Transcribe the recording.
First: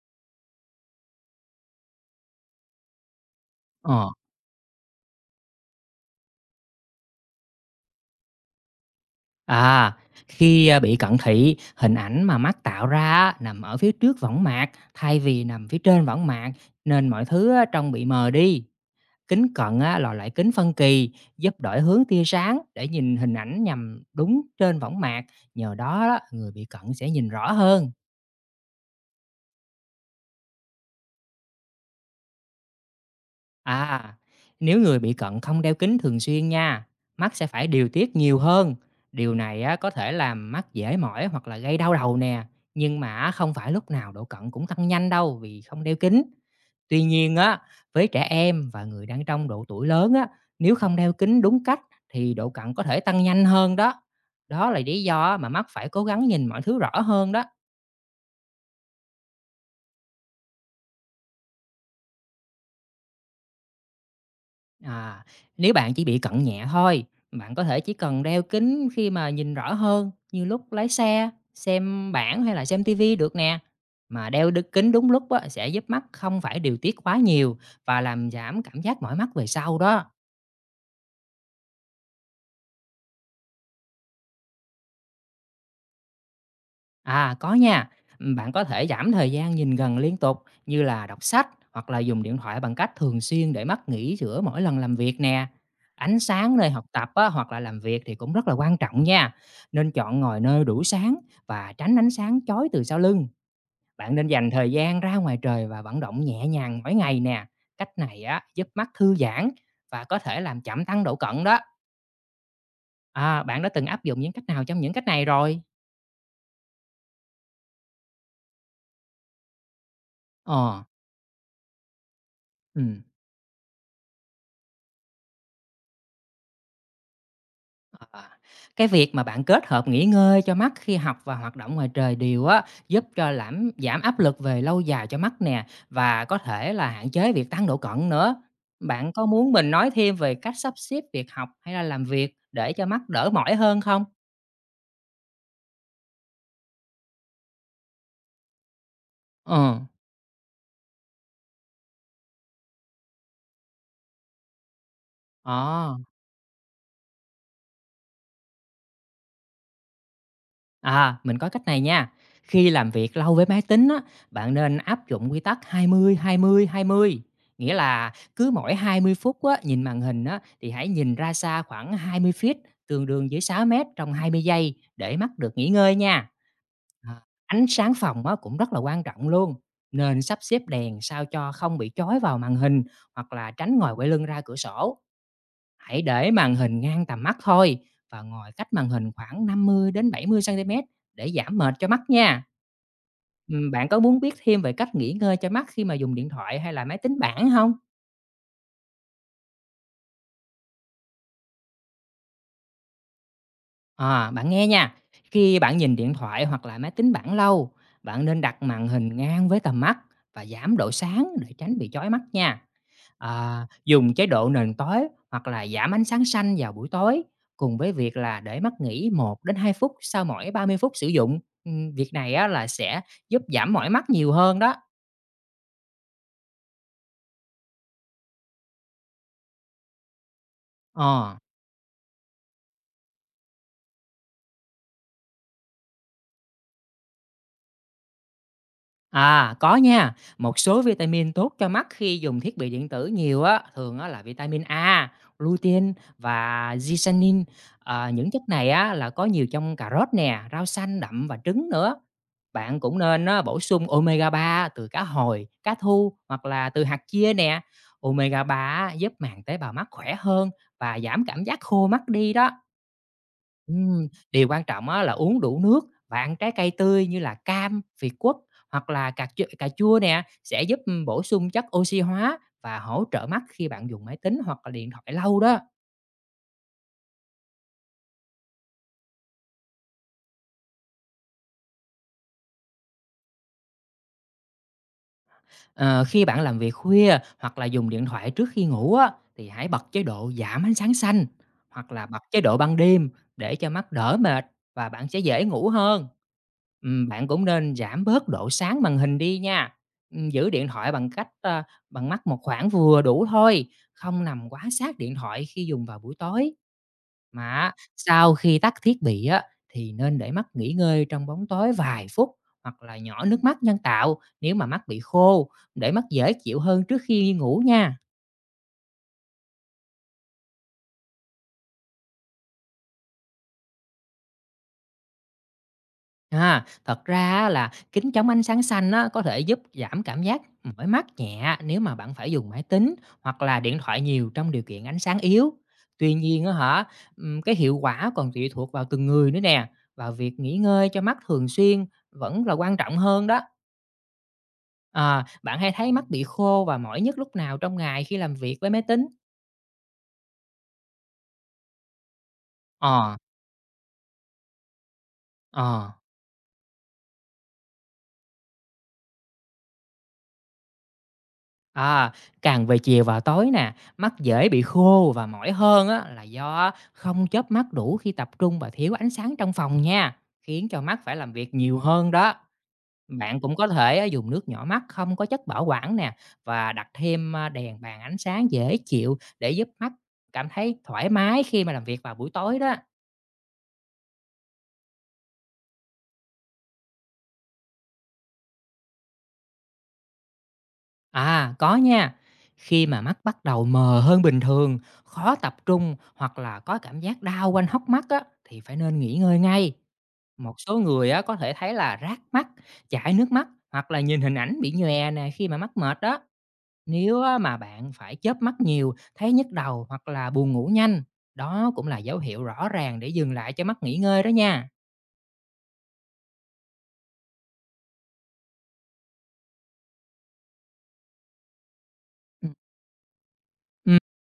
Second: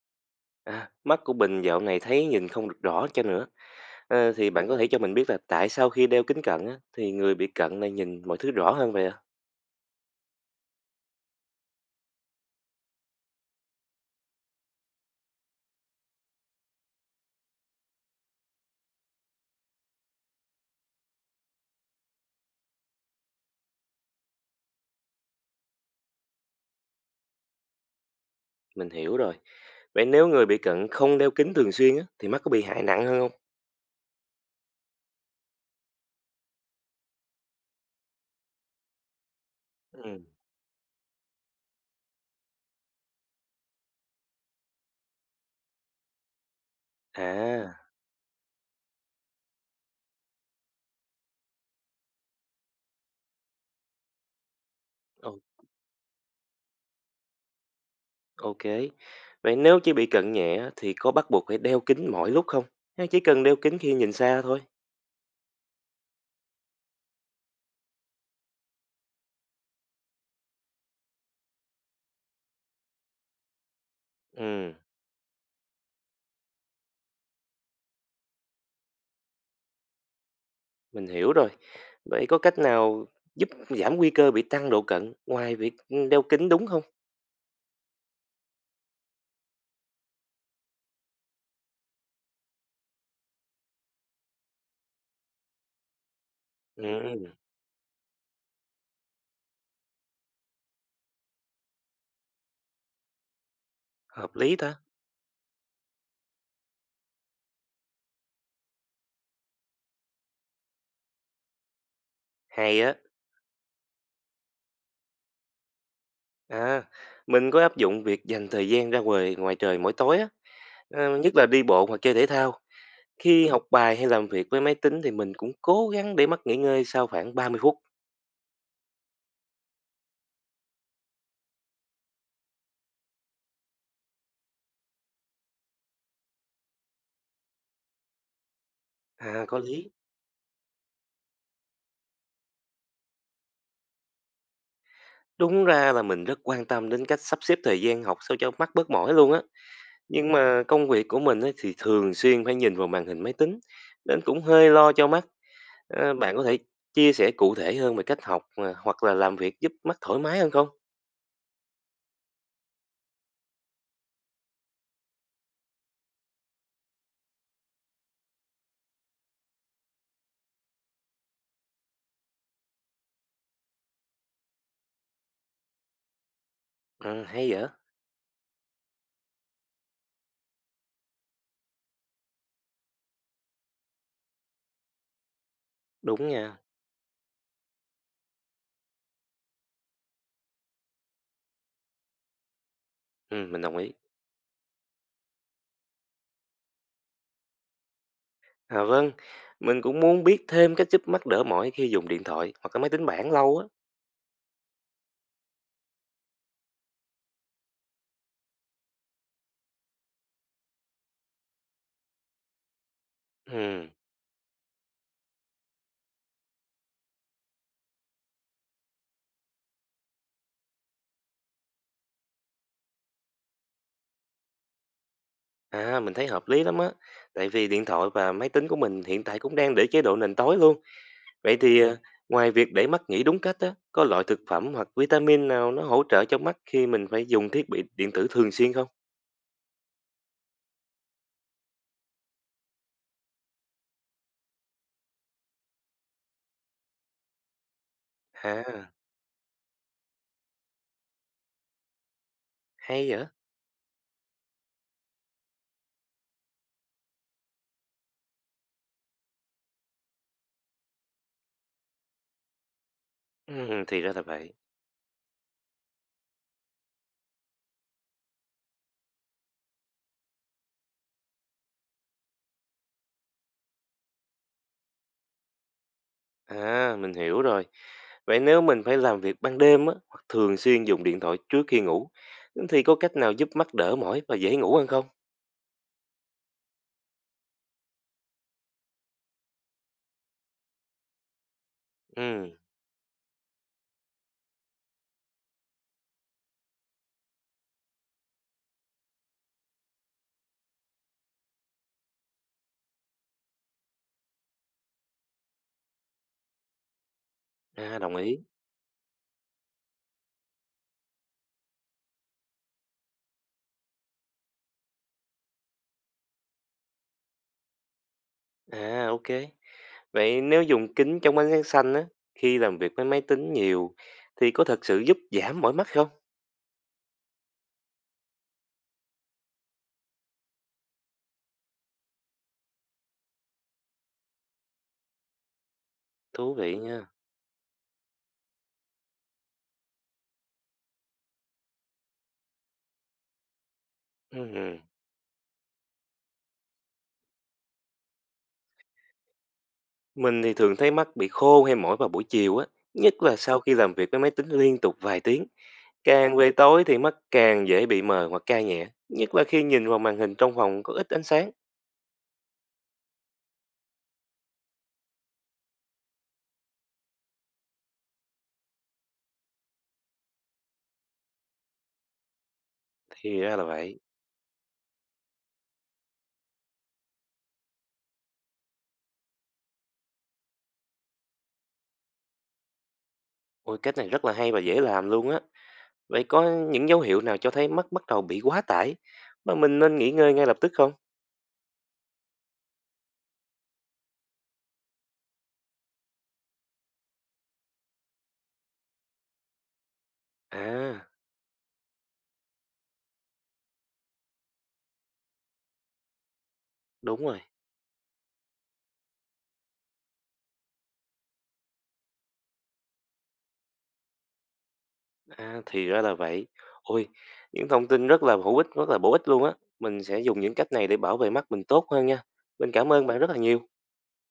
À, mắt của mình dạo này thấy nhìn không được rõ cho nữa. Ờ, Ờ, thì bạn có thể cho mình biết là tại sao khi đeo kính cận á, thì người bị cận lại nhìn mọi thứ rõ hơn vậy ạ? à, khi, bị cận thị, hình ảnh mà mắt tạo ra á nằm ở phía trước võng mạc thay vì nằm phía trên võng mạc, nên mọi thứ á trông bị mờ đi. Kính cận á là loại kính phân kỳ, giúp đổi hướng tia sáng để nhìn hình ảnh nhằm đúng trên võng mạc, nhờ đó đó, người bị cận sẽ nhìn rõ hơn. Mình hiểu rồi. Vậy nếu người bị cận không đeo kính thường xuyên á, thì mắt có bị hại nặng hơn không? À, nếu người bị cận không đeo kính thường xuyên nha, mắt sẽ phải điều tiết nhiều hơn. Điều này á, có thể Ừ. làm mắt dễ mỏi hoặc là gây đau đầu nè. Nhưng mà á, không phải lúc nào độ cận cũng tăng nhanh đâu vì không đeo kính. Tuy nhiên á, À, với trẻ em và người đang trong độ tuổi lớn á, nếu không đeo kính đúng cách thì độ cận có thể tăng nhanh hơn đó. Đó là lý do á, o- mà mắt phải cố gắng nhìn mọi thứ rõ hơn đó. ok. Vậy nếu chỉ bị cận nhẹ á, thì có bắt buộc phải đeo kính mỗi lúc không? Hay chỉ cần đeo kính khi nhìn xa thôi? À, nếu bạn chỉ bị cận nhẹ thôi, bạn có thể chỉ cần đeo kính khi mà nhìn rõ hơn như lúc lái xe, xem bảng hay là xem tivi được nè. Mà Ừ, kính đúng lúc á, sẽ giúp mắt không phải điều tiết quá nhiều và làm giảm cảm giác mỏi mắt về sau đó. mình hiểu rồi. Vậy có cách nào giúp giảm nguy cơ bị tăng độ cận ngoài việc đeo kính đúng không? À, có nha. Bạn có thể giảm thời gian nhìn gần liên tục như là đọc sách hoặc là dùng điện thoại bằng cách thường xuyên để mắt nghỉ giữa mỗi lần làm việc nè. Ánh sáng nơi học tập á, Ừ, hoặc là làm việc thì cũng rất là quan trọng nha. Nên chọn ngồi nơi đủ sáng và tránh ánh sáng chói từ sau lưng. Bạn nên hợp dành lý thời ta. gian ra ngoài trời và vận động nhẹ nhàng mỗi ngày nè. Cách này á, giúp mắt thư giãn và có thể làm chậm tăng độ cận đó. Hay á, À, bạn đã từng áp dụng những cách nào trong những cách này rồi? à, mình có áp dụng việc dành thời gian ra ngoài ngoài trời mỗi tối á, Ờ, ờ, nhất là đi bộ hoặc chơi thể thao. ừ. Khi học bài hay làm việc với máy tính thì mình cũng cố gắng để mắt nghỉ ngơi sau khoảng 30 phút. À, cái việc mà bạn kết hợp nghỉ ngơi cho mắt khi học và hoạt động ngoài trời đều á, giúp cho lãm giảm áp lực về lâu dài cho mắt nè, và có thể là hạn chế việc tăng độ cận nữa. Bạn có À, muốn có mình nói lý. thêm về cách sắp xếp việc học hay là làm việc để cho mắt đỡ mỏi hơn không? Đúng ra là mình rất quan tâm đến cách sắp xếp thời gian học sao cho mắt bớt mỏi luôn á. Ừ, Nhưng mà công việc của mình ấy thì thường xuyên phải nhìn vào màn hình máy tính, nên cũng hơi lo cho mắt. ờ. Ờ, bạn có thể chia sẻ cụ thể hơn về cách học à, hoặc là làm việc giúp mắt thoải mái hơn không? À, mình có cách này nha. Khi làm việc lâu với máy tính á, bạn nên áp dụng quy tắc 20-20-20. Nghĩa là cứ mỗi 20 phút á, nhìn màn hình á, thì hãy nhìn ra xa khoảng 20 feet, tương đương với 6 mét trong 20 giây để mắt được nghỉ ngơi nha. À, Ừ, hay ánh vậy, sáng phòng á, cũng rất là quan trọng luôn. Nên sắp xếp đèn sao cho không bị chói vào màn hình hoặc là tránh ngồi quay lưng ra cửa sổ. Hãy đúng để màn nha. hình ngang tầm mắt thôi và ngồi cách màn hình khoảng 50 đến 70 centimet để giảm mệt cho mắt nha. Ừ, mình đồng Bạn ý. có muốn biết thêm về cách nghỉ ngơi cho mắt khi mà dùng điện thoại hay là máy tính bảng không? À vâng, mình cũng muốn biết thêm cách giúp mắt đỡ mỏi khi dùng điện thoại hoặc là máy tính bảng lâu á. À, bạn nghe nha, khi bạn nhìn điện thoại hoặc là máy tính bảng lâu, bạn nên đặt màn hình ngang với tầm mắt và giảm độ sáng để tránh bị chói mắt nha. À, Ừm. dùng chế độ nền tối hoặc là giảm ánh sáng xanh vào buổi tối, cùng với việc là để mắt nghỉ 1 đến 2 phút sau mỗi 30 phút sử dụng. Việc này á là sẽ giúp giảm mỏi mắt nhiều hơn đó. À, mình thấy hợp lý lắm á. Tại vì điện thoại và máy tính của mình hiện tại cũng đang để chế độ nền tối luôn. Ờ. Vậy thì à, ngoài việc để mắt nghỉ đúng cách á, có loại thực phẩm hoặc vitamin nào nó hỗ trợ cho mắt khi mình phải dùng thiết bị điện tử thường xuyên không? À, có nha. Một số vitamin tốt cho mắt khi dùng thiết bị điện tử nhiều á, thường á là vitamin A, lutein và zeaxanthin. Ờ, những chất này À, á là có nhiều trong cà rốt nè, rau xanh đậm và trứng nữa. Bạn cũng hay nên vậy. á, bổ sung omega 3 từ cá hồi, cá thu hoặc là từ hạt chia nè. Omega 3 á, giúp màng tế bào mắt khỏe hơn và giảm cảm giác khô mắt đi đó. Thì ra là Điều vậy. quan trọng á, là uống đủ nước và ăn trái cây tươi như là cam, việt quất hoặc là cà chua nè, sẽ giúp, bổ sung chất oxy hóa và hỗ trợ mắt khi bạn dùng máy tính hoặc là điện thoại lâu đó. À, mình hiểu rồi. Vậy nếu mình phải làm việc ban đêm á, hoặc thường xuyên dùng điện thoại trước khi ngủ, thì có cách nào giúp mắt đỡ mỏi và dễ ngủ hơn không? Ờ, khi bạn làm việc khuya hoặc là dùng điện thoại trước khi ngủ á, thì hãy bật chế độ giảm ánh sáng xanh, hoặc là bật chế Ừ, độ ban đêm để cho mắt đỡ mệt và bạn sẽ dễ ngủ hơn. Bạn cũng nên giảm bớt độ sáng màn hình đi nha, giữ điện thoại bằng cách, bằng mắt một khoảng vừa đủ thôi, không nằm quá sát điện thoại khi dùng vào buổi tối. Mà à, đồng sau ý. khi tắt thiết bị á, thì nên để mắt nghỉ ngơi trong bóng tối vài phút hoặc là nhỏ nước mắt nhân tạo nếu mà mắt bị khô để mắt dễ chịu hơn trước khi ngủ nha. À, ok. Vậy nếu dùng kính chống ánh sáng xanh á, khi làm việc với máy tính nhiều, thì có thật sự giúp giảm mỏi mắt không? À, thật ra á là kính chống ánh sáng xanh á, có thể giúp giảm cảm giác mỏi mắt nhẹ nếu mà bạn phải dùng máy tính hoặc là điện thoại nhiều trong điều kiện ánh sáng yếu. Tuy nhiên á Thú vị hả, nha. Cái hiệu quả còn tùy thuộc vào từng người nữa nè và việc nghỉ ngơi cho mắt thường xuyên vẫn là quan trọng hơn đó. Ừm. Ờ, bạn hay thấy mắt bị khô và mỏi nhất lúc nào trong ngày khi làm việc với máy tính? Mình thì thường thấy mắt bị khô hay mỏi vào buổi chiều á, nhất Ờ, là sau khi làm việc với máy tính liên tục vài tiếng. ờ, Càng về tối thì mắt càng dễ bị mờ hoặc cay nhẹ, nhất là khi nhìn vào màn hình trong phòng có ít ánh sáng. à, càng về chiều và tối nè, mắt dễ bị khô và mỏi hơn á, là do không chớp mắt đủ khi tập trung và thiếu ánh sáng trong phòng nha, khiến cho mắt phải làm việc nhiều hơn đó. Bạn Thì cũng ra là có thể vậy. á, dùng nước nhỏ mắt không có chất bảo quản nè và đặt thêm à, đèn bàn ánh sáng dễ chịu để giúp mắt cảm thấy thoải mái khi mà làm việc vào buổi tối đó. Ôi cách này rất là hay và dễ làm luôn á. Vậy có những dấu hiệu nào cho thấy mắt bắt đầu bị quá tải mà mình nên nghỉ ngơi ngay lập tức không? À, có nha. Khi mà mắt bắt đầu mờ hơn bình thường, khó tập trung hoặc là có cảm giác đau quanh hốc mắt á, thì phải nên nghỉ ngơi ngay. Một số À, người á, có thể thấy là rát mắt, chảy nước mắt hoặc là nhìn hình ảnh bị nhòe nè khi mà mắt mệt đó. Nếu đúng á, rồi. mà bạn phải chớp mắt nhiều, thấy nhức đầu hoặc là buồn ngủ nhanh, đó cũng là dấu hiệu rõ ràng để dừng lại cho mắt nghỉ ngơi đó nha. À, thì ra là vậy. Ôi, những thông tin rất là hữu ích, rất là bổ ích luôn á. Mình sẽ dùng những cách này để bảo vệ mắt mình tốt hơn nha. Ừ. Mình cảm ơn bạn rất là nhiều.